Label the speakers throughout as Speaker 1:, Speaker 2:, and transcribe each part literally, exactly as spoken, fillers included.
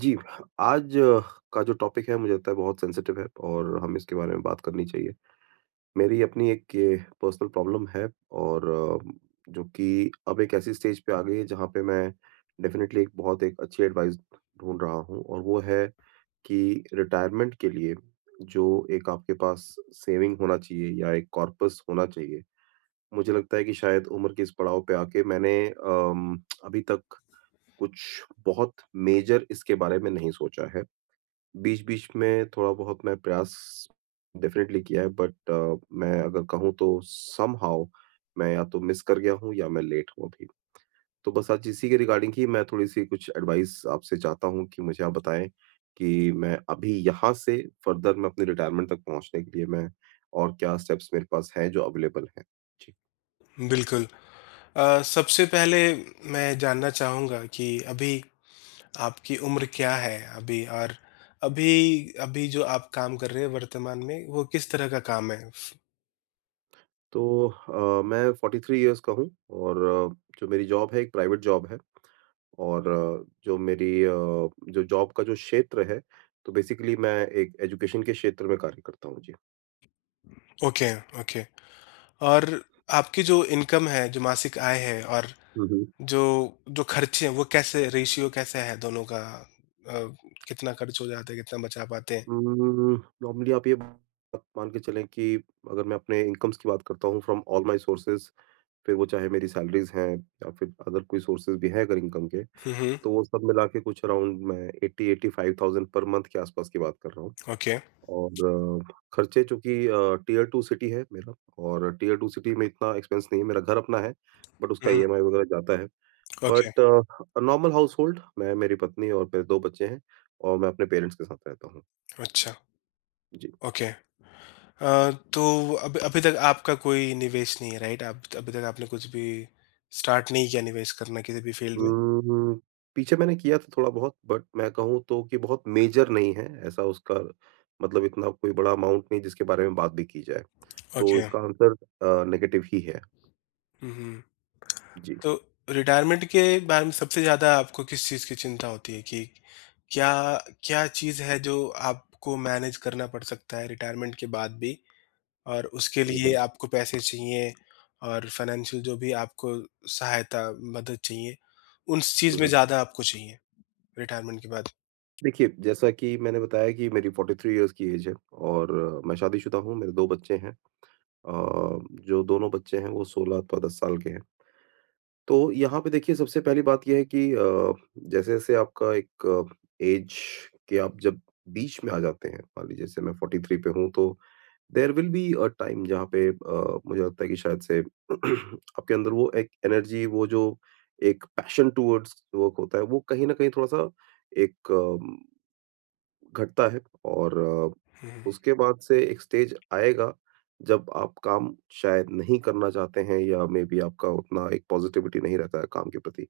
Speaker 1: जी, आज अ, का जो टॉपिक है मुझे लगता है बहुत सेंसिटिव है और हमें इसके बारे में बात करनी चाहिए। मेरी अपनी एक ये पर्सनल प्रॉब्लम है और अ, जो कि अब एक ऐसी स्टेज पे आ गई है जहाँ पे मैं डेफ़िनेटली एक बहुत एक अच्छी एडवाइस ढूँढ रहा हूँ और वो है कि रिटायरमेंट के लिए जो एक आपके पास सेविंग होना चाहिए या एक कॉर्पस होना चाहिए। मुझे लगता है कि शायद उम्र के इस पड़ाव पे आके मैंने अम, अभी तक कुछ बहुत मेजर इसके बारे में नहीं सोचा है। बीच-बीच में थोड़ा-बहुत मैं प्रयास डेफ़िनेटली किया है बट अ, मैं अगर कहूँ तो समहाउ मैं या तो मिस कर गया हूँ या मैं लेट हूँ अभी। तो बस आज इसी के रिगार्डिंग ही मैं थोड़ी-सी कुछ एडवाइस आपसे चाहता हूँ कि मुझे आप बताएँ कि मैं अभी यहाँ से फ़र्दर मैं अपनी रिटायरमेंट तक पहुँचने के लिए मैं और क्या स्टेप्स मेरे पास हैं जो अवेलेबल हैं? जी।
Speaker 2: बिल्कुल। अ, सबसे पहले मैं जानना चाहूँगा कि अभी आपकी उम्र क्या है अभी? और अभी अभी जो आप काम कर रहे हैं वर्तमान में, वो किस तरह का काम है?
Speaker 1: तो अ, मैं फ़ोर्टी थ्री इयर्स का हूँ और अ, जो मेरी जॉब है एक प्राइवेट जॉब है। और अ, जो मेरी अ, जो जॉब का जो क्षेत्र है, तो बेसिकली मैं एक एजुकेशन के क्षेत्र में कार्य करता हूँ। जी।
Speaker 2: Okay, okay. और आपकी जो इनकम है, जो मासिक आय है, और
Speaker 1: हुँ, हुँ।
Speaker 2: जो जो खर्चे हैं, वो कैसे, रेशियो कैसा है दोनों का? अ, कितना खर्च हो जाता है, कितना बचा पाते हैं?
Speaker 1: उम, नॉर्मली आप ये बात मान के चलें कि अगर मैं अपने इनकम्स की बात करता हूँ फ्रॉम ऑल माय सोर्सेज़, फिर वो चाहे मेरी सैलरीज़ हैं या फिर अदर कोई सोर्सेज़ भी हैं अगर इनकम के,
Speaker 2: हुँ, हुँ।
Speaker 1: तो वो सब मिला के कुछ अराउंड मैं एटी एटी फ़ाइव थाउज़ेंड पर मंथ के आस-पास की बात कर रहा हूँ।
Speaker 2: ओके।
Speaker 1: और अ, खर्चे चूँकि अ, टियर टू सिटी है मेरा और टियर टू सिटी में इतना एक्सपेंस नहीं है, मेरा घर अपना है, बट उसका
Speaker 2: हुँ,
Speaker 1: ई एम आई वगैरह जाता है।
Speaker 2: Okay.
Speaker 1: But uh, normal household मैं, मेरी पत्नी और मेरे दो बच्चे हैं और मैं अपने पेरेंट्स के साथ रहता हूँ।
Speaker 2: अच्छा,
Speaker 1: जी।
Speaker 2: ओके। अ, तो अभी अभी तक आपका कोई निवेश नहीं है, राइट? आप अभी तक आपने कुछ भी स्टार्ट नहीं किया निवेश करना किसी भी फील्ड में?
Speaker 1: उम, पीछे मैंने किया था थोड़ा बहुत बट मैं कहूँ तो कि बहुत मेजर नहीं है, ऐसा उसका मतलब इतना कोई बड़ा अमाउंट नहीं जिसके बारे में बात भी की जाए। तो
Speaker 2: ओके।
Speaker 1: इसका आंसर अ, नेगेटिव ही है।
Speaker 2: हुँ, हुँ।
Speaker 1: जी।
Speaker 2: तो रिटायरमेंट के बारे में सबसे ज़्यादा आपको किस चीज़ की चिंता होती है कि क्या क्या चीज़ है जो आपको मैनेज करना पड़ सकता है रिटायरमेंट के बाद भी, और उसके
Speaker 1: हुँ,
Speaker 2: लिए
Speaker 1: हुँ।
Speaker 2: आपको पैसे चाहिए, और फाइनेंशियल जो भी आपको सहायता, मदद चाहिए, उस चीज़
Speaker 1: हुँ,
Speaker 2: में
Speaker 1: हुँ।
Speaker 2: ज़्यादा आपको चाहिए रिटायरमेंट के बाद?
Speaker 1: देखिए, जैसा कि मैंने बताया कि मेरी फ़ोर्टी थ्री इयर्स की एज है और अ, मैं शादीशुदा हूँ, मेरे दो बच्चे हैं। अ, जो दोनों बच्चे हैं वो सोलह अथवा दस साल के हैं। तो यहाँ पे देखिए सबसे पहली बात ये है कि अ, जैसे-जैसे आपका एक एज के आप जब बीच में आ जाते हैं, मान लीजिए जैसे मैं फ़ोर्टी थ्री पे हूँ तो there will be a time जहाँ पे अ, मुझे लगता है कि शायद से आपके अंदर वो एक एनर्जी वो जो एक पैशन टुवर्ड्स वर्क होता है, वो कहीं न कहीं थोड़ा-सा एक घटता है और अ,
Speaker 2: हुँ, हुँ।
Speaker 1: उसके बाद से एक स्टेज आएगा जब आप काम शायद नहीं करना चाहते हैं या मे बी आपका उतना एक पॉजिटिविटी नहीं रहता है काम के प्रति।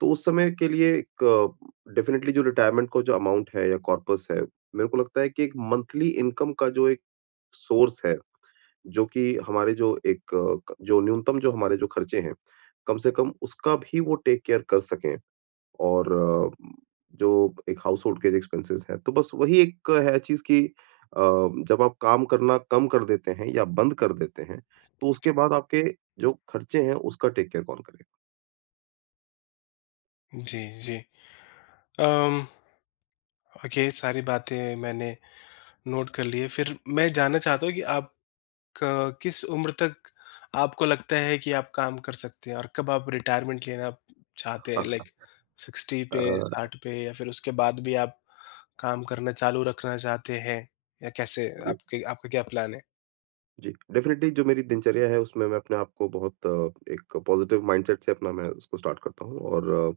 Speaker 1: तो उस समय के लिए एक अ, डेफिनिटली जो रिटायरमेंट का जो अमाउंट है या कॉर्पस है, मेरे को लगता है कि एक मंथली इनकम का जो एक सोर्स है, जो कि हमारे जो एक अ, क जो न्यूनतम जो हमारे जो खर्चे हैं, कम से कम उसका भी वो टेक केयर कर सकें। और अ, जो एक हाउसहोल्ड के जो एक्सपेंसेस हैं, तो बस वही एक है चीज़ कि अ, जब आप काम करना कम कर देते हैं या बंद कर देते हैं, तो उसके बाद आपके जो खर्चे हैं, उसका टेक केयर कौन करेगा?
Speaker 2: जी, जी। अम ओके, ये सारी बातें मैंने नोट कर ली है। फिर मैं जानना चाहता हूँ कि आप क किस उम्र तक आपको लगता है कि आप काम कर सकते हैं और कब आप रिटायरमेंट लेना चाहते हैं? लाइक 60 पे,
Speaker 1: अ,
Speaker 2: सिक्सटी पे या फिर उसके बाद भी आप काम करना चालू रखना चाहते हैं? या कैसे
Speaker 1: जी,
Speaker 2: आपके आपका क्या प्लान है?
Speaker 1: जी। डेफ़िनिटली जो मेरी दिनचर्या है, उसमें मैं अपने आप को बहुत अ, एक पॉज़िटिव माइंडसेट से अपना मैं उसको स्टार्ट करता हूँ और अ,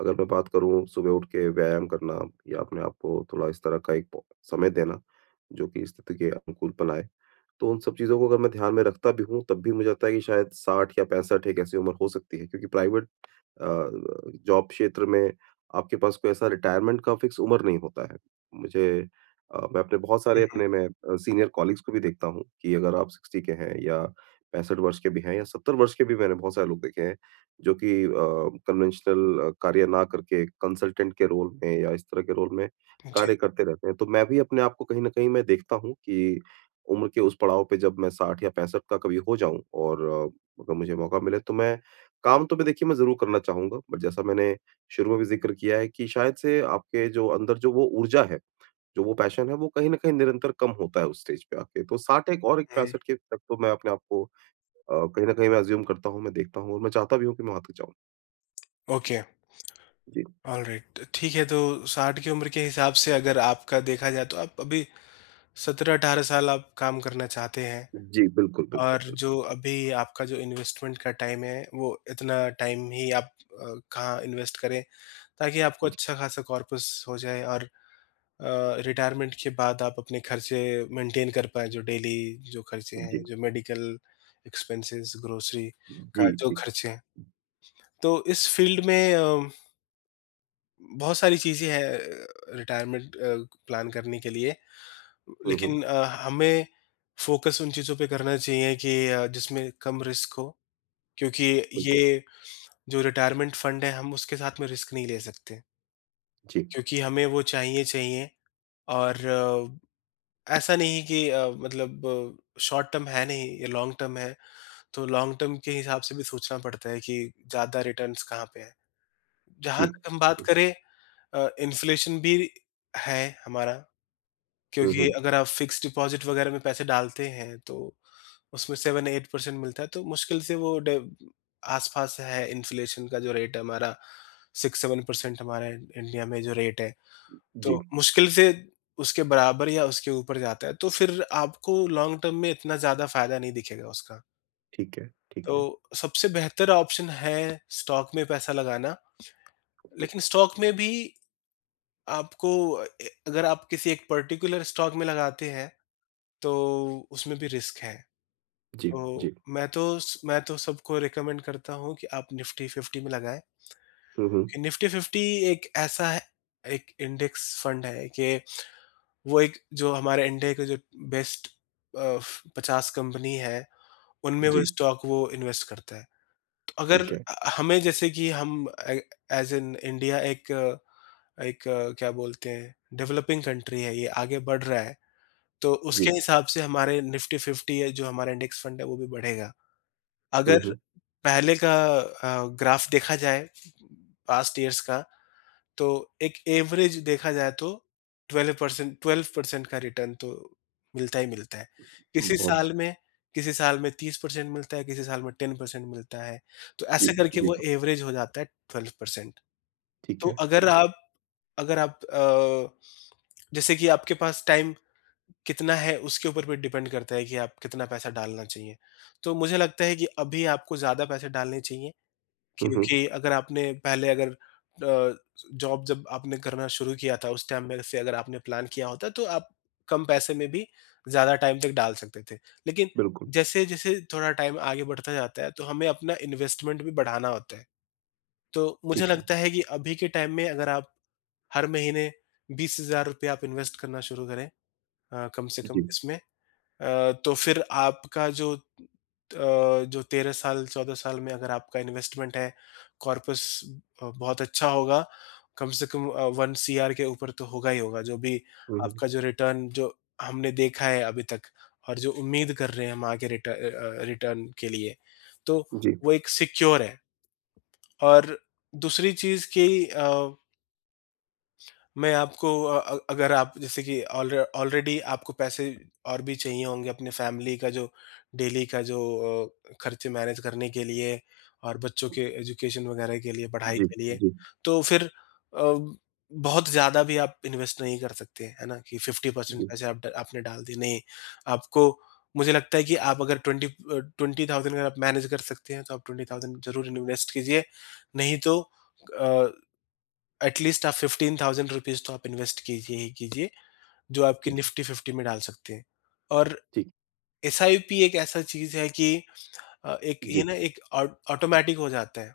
Speaker 1: अगर मैं बात करूँ सुबह उठ के व्यायाम करना या अपने आप को थोड़ा इस तरह का एक प समय देना, जो कि स्थिति के अनुकूल बनाए। तो उन सब चीज़ों को अगर मैं ध्यान में रखता भी हूँ, तब भी मुझे लगता है कि शायद साठ या पैंसठ एक ऐसी उम्र हो सकती है क्योंकि प्राइवेट अ, जॉब क्षेत्र में आपके पास कोई ऐसा रिटायरमेंट का फ़िक्स उम्र नहीं होता है। मुझे अ, मैं अपने बहुत सारे
Speaker 2: हुँ, हुँ।
Speaker 1: अपने मैं अ, सीनियर कॉलीग्स को भी देखता हूँ कि अगर आप सिक्सटी के हैं या पैंसठ वर्ष के भी हैं या सत्तर वर्ष के भी मैंने बहुत सारे लोग देखे हैं, जो कि अ, कन्वेंशनल कार्य ना करके कंसल्टेंट के रोल में या इस तरह के रोल में
Speaker 2: जी।
Speaker 1: कार्य करते रहते हैं। तो मैं भी अपने आप को कहीं न कहीं मैं देखता हूँ कि उम्र के उस पड़ाव पे जब मैं साठ या पैंसठ का कभी हो जाऊँ और अ, अगर मुझे मौका मिले तो मैं काम तो मैं देखिए मैं ज़रूर करना चाहूँगा। बट जैसा मैंने शुरू में भी ज़िक्र किया है कि शायद से आपके जो अंदर जो वो ऊर्जा है, जो वो पैशन है, वो कहीं न कहीं निरंतर कम होता है उस स्टेज पे आके। तो साठ एक और एक
Speaker 2: हुँ,
Speaker 1: पैंसठ के तक तो मैं अपने आप को अ, कहीं न कहीं मैं अज़्यूम करता हूँ, मैं देखता हूँ और मैं चाहता भी हूँ कि मैं वहाँ तक जाऊँ।
Speaker 2: ओके,
Speaker 1: जी।
Speaker 2: ऑलराइट। ठीक है, तो साठ की उम्र के हिसाब से अगर आपका देखा जाए तो आप अभी सत्रह अठारह साल आप काम करना चाहते हैं।
Speaker 1: जी, बिल्कुल, बिल्कुल,
Speaker 2: और
Speaker 1: बिल्कुल।
Speaker 2: जो अभी आपका जो इन्वेस्टमेंट का टाइम है, वो इतना टाइम ही आप अ, कहाँ इन्वेस्ट करें, ताकि आपको
Speaker 1: जी,
Speaker 2: अच्छा खासा कॉर्पस हो जाए और अ, रिटायरमेंट के बाद आप अपने खर्चे मेंटेन कर पाएँ, जो डेली जो खर्चे हैं,
Speaker 1: जी,
Speaker 2: जो मेडिकल एक्सपेंसेस, ग्रोसरी
Speaker 1: जी,
Speaker 2: का जो
Speaker 1: जी।
Speaker 2: खर्चे हैं। तो इस फील्ड में अ, बहुत सारी चीज़ें हैं रिटायरमेंट अ, प्लान करने के लिए,
Speaker 1: हुँ,
Speaker 2: लेकिन
Speaker 1: हुँ।
Speaker 2: अ, हमें फ़ोकस उन चीज़ों पे करना चाहिए कि अ, जिसमें कम रिस्क हो, क्योंकि
Speaker 1: बिल्कुल।
Speaker 2: ये जो रिटायरमेंट फंड है, हम उसके साथ में रिस्क नहीं ले सकते,
Speaker 1: जी,
Speaker 2: क्योंकि हमें वो चाहिए चाहिए, और अ, ऐसा नहीं कि अ, मतलब, शॉर्ट टर्म है नहीं, ये लॉन्ग टर्म है, तो लॉन्ग टर्म के हिसाब से भी सोचना पड़ता है कि ज्यादा रिटर्न्स कहाँ पे है, जहां
Speaker 1: जी,
Speaker 2: तक हम बात
Speaker 1: जी।
Speaker 2: करें, इन्फ्लेशन भी है हमारा,
Speaker 1: हुँ,
Speaker 2: क्योंकि
Speaker 1: हुँ।
Speaker 2: अगर आप फ़िक्स्ड डिपॉज़िट वग़ैरह में पैसे डालते हैं, तो उसमें सेवन-एट परसेंट मिलता है, तो मुश्किल से वो डे आस-पास है इन्फ्लेशन का जो रेट है हमारा, सिक्स-सेवन परसेंट हमारे इंडिया में जो रेट है,
Speaker 1: जी,
Speaker 2: तो मुश्किल से उसके बराबर या उसके ऊपर जाता है, तो फिर आपको लॉन्ग टर्म में इतना ज़्यादा फ़ायदा नहीं दिखेगा उसका।
Speaker 1: ठीक है, ठीक
Speaker 2: तो
Speaker 1: है।
Speaker 2: सबसे बेहतर ऑप्शन है स्टॉक में पैसा लगाना,
Speaker 1: ओके,
Speaker 2: लेकिन स्टॉक में भी आपको अ, अगर आप किसी एक पर्टिकुलर स्टॉक में लगाते हैं तो उसमें भी रिस्क है।
Speaker 1: जी,
Speaker 2: तो
Speaker 1: जी।
Speaker 2: मैं तो स मैं तो सबको रिकमेंड करता हूँ कि आप निफ्टी फ़िफ्टी में लगाएँ।
Speaker 1: हुँ, हुँ।
Speaker 2: कि निफ्टी फ़िफ्टी एक ऐसा है, एक इंडेक्स फंड है, कि वो एक जो हमारे इंडिया के जो बेस्ट अ, पचास कंपनी है, उनमें वो
Speaker 1: जी,
Speaker 2: स्टॉक वो इन्वेस्ट करता है। तो अगर
Speaker 1: ठीक है।
Speaker 2: अ, हमें, जैसे कि हम ए एज़ इन इंडिया, एक अ, एक अ, क्या बोलते हैं, डेवलपिंग कंट्री है, ये आगे बढ़ रहा है। तो
Speaker 1: जी।
Speaker 2: उसके हिसाब से हमारे निफ्टी फ़िफ्टी है, जो हमारा इंडेक्स फंड है, वो भी बढ़ेगा।
Speaker 1: हुँ,
Speaker 2: अगर
Speaker 1: हुँ।
Speaker 2: पहले का अ, ग्राफ देखा जाए पास्ट ईयर्स का, तो एक एवरेज देखा जाए तो ट्वेल्व परसेंट ट्वेल्व परसेंट का रिटर्न तो मिलता ही मिलता है। किसी
Speaker 1: बहुत अच्छा।
Speaker 2: साल में किसी साल में तीस परसेंट मिलता है, किसी साल में टेन परसेंट मिलता है। तो
Speaker 1: जी,
Speaker 2: ऐसे करके
Speaker 1: जी।
Speaker 2: वो एवरेज हो जाता है ट्वेल्व परसेंट।
Speaker 1: ठीक
Speaker 2: तो
Speaker 1: है,
Speaker 2: अगर
Speaker 1: ठीक है।
Speaker 2: आप अगर आप अ, जैसे कि आपके पास टाइम कितना है उसके ऊपर भी डिपेंड करता है कि आप कितना पैसा डालना चाहिए। तो मुझे लगता है कि अभी आपको ज़्यादा पैसे डालने चाहिए।
Speaker 1: हुँ, हुँ।
Speaker 2: क्योंकि अगर आपने पहले अगर अ, जॉब जब आपने करना शुरू किया था उस टाइम में से अगर आपने प्लान किया होता तो आप कम पैसे में भी ज़्यादा टाइम तक डाल सकते थे। लेकिन
Speaker 1: बिल्कुल,
Speaker 2: जैसे-जैसे थोड़ा टाइम आगे बढ़ता जाता है तो हमें अपना इन्वेस्टमेंट भी बढ़ाना होता है। तो मुझे
Speaker 1: ठीक है।
Speaker 2: लगता है कि अभी के टाइम में अगर आप हर महीने ₹बीस हज़ार आप इन्वेस्ट करना शुरू करें, अ, कम से
Speaker 1: जी।
Speaker 2: कम इसमें, अ, तो फिर आपका जो अ, जो तेरह साल चौदह साल में अगर आपका इन्वेस्टमेंट है, कॉर्पस अ, बहुत अच्छा होगा। कम से कम अ, एक सी आर के ऊपर तो होगा ही होगा, जो भी
Speaker 1: हुँ, हुँ।
Speaker 2: आपका जो रिटर्न जो हमने देखा है अभी तक और जो उम्मीद कर रहे हैं हम आगे रिट अ अ, रिटर्न के लिए, तो
Speaker 1: जी।
Speaker 2: वो एक सिक्योर है। और दूसरी चीज़ कि अ मैं आपको अ अ, अगर आप, जैसे कि ऑल ऑलरेडी आपको पैसे और भी चाहिए होंगे अपने फैमिली का जो डेली का जो अ, खर्चे मैनेज करने के लिए, और बच्चों के एजुकेशन वगैरह के लिए, पढ़ाई, जी,
Speaker 1: जी,
Speaker 2: के लिए,
Speaker 1: जी,
Speaker 2: तो फिर अ, बहुत ज़्यादा भी आप इन्वेस्ट नहीं कर सकते, है ना? कि फ़िफ्टी परसेंट
Speaker 1: जी।
Speaker 2: पैसे आप ड आपने डाल दिए, नहीं। आपको मुझे लगता है कि आप अगर बीस अ, ट्वेंटी थाउज़ेंड अगर आप मैनेज कर सकते हैं, तो आप ट्वेंटी थाउज़ेंड ज़रूर इन्वेस्ट कीजिए, नहीं तो अ एटलीस्ट आप फिफ्टीन थाउज़ेंड रुपीज़ तो आप इन्वेस्ट कीजिए ही कीजिए, जो आपके
Speaker 1: ठीक है,
Speaker 2: निफ्टी फ़िफ्टी में डाल सकते हैं। और
Speaker 1: ठीक।
Speaker 2: एस आई पी एक ऐसा चीज़ है कि अ, एक ये
Speaker 1: जी।
Speaker 2: ना एक ऑ ऑटोमैटिक हो जाता है।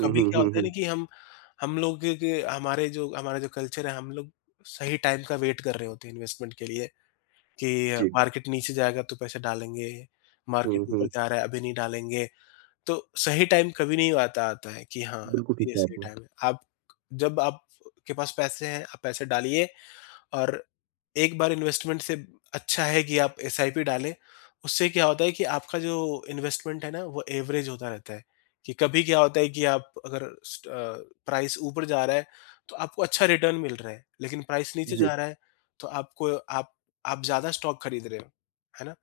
Speaker 1: हुँ, हुँ,
Speaker 2: क्या
Speaker 1: हुँ,
Speaker 2: होता है ना
Speaker 1: हुँ।
Speaker 2: कि हम हम लोग के के हमारे जो हमारा जो कल्चर है, हम लोग सही टाइम का वेट कर रहे होते हैं इन्वेस्टमेंट के लिए, कि
Speaker 1: जी।
Speaker 2: मार्केट नीचे जाएगा तो पैसे डालेंगे, मार्केट
Speaker 1: हुँ,
Speaker 2: ऊपर
Speaker 1: हुँ।
Speaker 2: जा रहा है अभी नहीं डालेंगे। तो सही टाइम कभी नहीं आता आता है कि हाँ,
Speaker 1: बिल्कुल ठीक
Speaker 2: ये
Speaker 1: कहा
Speaker 2: सही
Speaker 1: आपने।
Speaker 2: टाइम है। आप जब आपके पास पैसे हैं, आप पैसे डालिए, और एक बार इन्वेस्टमेंट से अच्छा है कि आप एस आई पी डालें। उससे क्या होता है कि आपका जो इन्वेस्टमेंट है ना, वो एवरेज होता रहता है, कि कभी क्या होता है कि आप अगर स्ट अ, प्राइस ऊपर जा रहा है, तो आपको अच्छा रिटर्न मिल रहा है, लेकिन प्राइस नीचे
Speaker 1: जी,
Speaker 2: जा रहा है, तो आपको आप आप ज़्यादा स्टॉक खरीद रहे हो, है ना?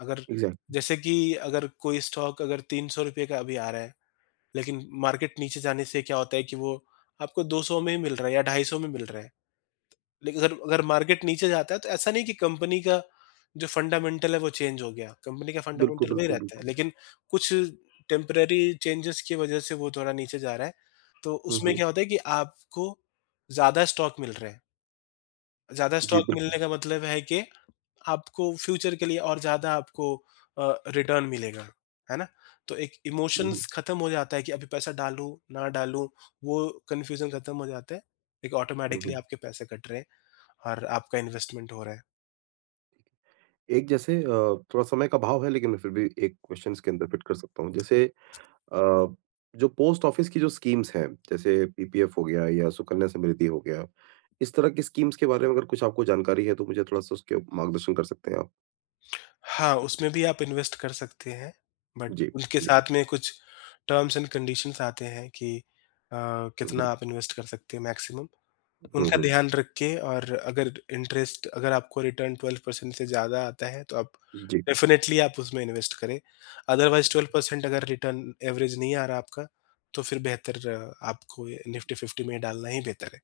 Speaker 2: अगर
Speaker 1: एग्ज़ैक्टली।
Speaker 2: जैसे कि अगर कोई स्टॉक अगर ₹तीन सौ का अभी आ रहा है, लेकिन मार्केट नीचे जाने से क्या होता है कि वो आपको दो सौ में ही मिल रहा है या ढाई सौ में मिल रहा है। लेकिन अगर अगर मार्केट नीचे जाता है तो ऐसा नहीं कि कंपनी का जो फंडामेंटल है वो चेंज हो गया, कंपनी का
Speaker 1: बिल्कुल,
Speaker 2: फंडामेंटल वही
Speaker 1: बिल्कुल,
Speaker 2: रहता है,
Speaker 1: बिल्कुल।
Speaker 2: लेकिन कुछ टेम्परेरी चेंजेस की वजह से वो थोड़ा नीचे जा रहा है। तो
Speaker 1: हुँ,
Speaker 2: उसमें
Speaker 1: हुँ।
Speaker 2: क्या होता है कि आपको ज़्यादा स्टॉक मिल रहे हैं, ज़्यादा
Speaker 1: जी,
Speaker 2: स्टॉक
Speaker 1: बिल्कुल।
Speaker 2: मिलने का मतलब है कि आपको फ्यूचर के लिए और ज़्यादा आपको अ, रिटर्न मिलेगा, है ना? तो एक
Speaker 1: हुँ, हुँ।
Speaker 2: इमोशंस खत्म हो जाता है कि अभी पैसा डालूँ, ना डालूँ, वो कन्फ्यूज़न खत्म हो जाता है। एक
Speaker 1: हुँ,
Speaker 2: ऑटोमैटिकली
Speaker 1: हुँ।
Speaker 2: आपके पैसे कट रहे हैं और आपका इन्वेस्टमेंट हो रहा है।
Speaker 1: एक जैसे अ, थोड़ा समय का अभाव है लेकिन मैं फिर भी एक क्वेश्चन इसके अंदर फिट कर सकता हूँ। जैसे अ, जो पोस्ट ऑफिस की जो स्कीम्स हैं, जैसे पी पी एफ हो गया या सुकन्या समृद्धि हो गया, इस तरह की स्कीम्स के बारे में अगर कुछ आपको जानकारी है, तो मुझे थोड़ा-सा उसके मार्गदर्शन कर सकते हैं आप?
Speaker 2: हाँ, उसमें भी आप इन्वेस्ट कर सकते हैं, बट
Speaker 1: जी,
Speaker 2: उसके
Speaker 1: जी।
Speaker 2: साथ में कुछ टर्म्स एंड कंडीशंस आते हैं कि अ,
Speaker 1: हुँ,
Speaker 2: कितना
Speaker 1: हुँ।
Speaker 2: आप इन्वेस्ट कर सकते हैं मैक्सिमम।
Speaker 1: हुँ,
Speaker 2: उनका
Speaker 1: हुँ।
Speaker 2: ध्यान रख के, और अगर इंटरेस्ट अगर आपको रिटर्न ट्वेल्व परसेंट से ज़्यादा आता है तो आप
Speaker 1: जी,
Speaker 2: डेफ़िनेटली आप उसमें इन्वेस्ट करें। अदरवाइज़ ट्वेल्व परसेंट अगर रिटर्न एवरेज नहीं आ रहा आपका, तो फिर बेहतर अ, आपको निफ़्टी फ़िफ्टी में डालना ही बेहतर है।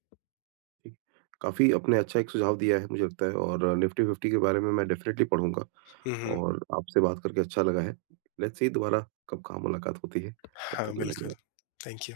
Speaker 1: जी। काफ़ी आपने अच्छा एक सुझाव दिया है मुझे लगता है और निफ्टी फ़िफ्टी के बारे में मैं डेफ़िनेटली पढ़ूँगा
Speaker 2: हुँ, हुँ।
Speaker 1: और आपसे बात करके अच्छा लगा है। लेट्स सी दोबारा कब कहाँ मुलाकात होती है, तब तक
Speaker 2: हाँ,
Speaker 1: के लिए
Speaker 2: बिल्कुल।
Speaker 1: धन्यवाद।
Speaker 2: Thank you.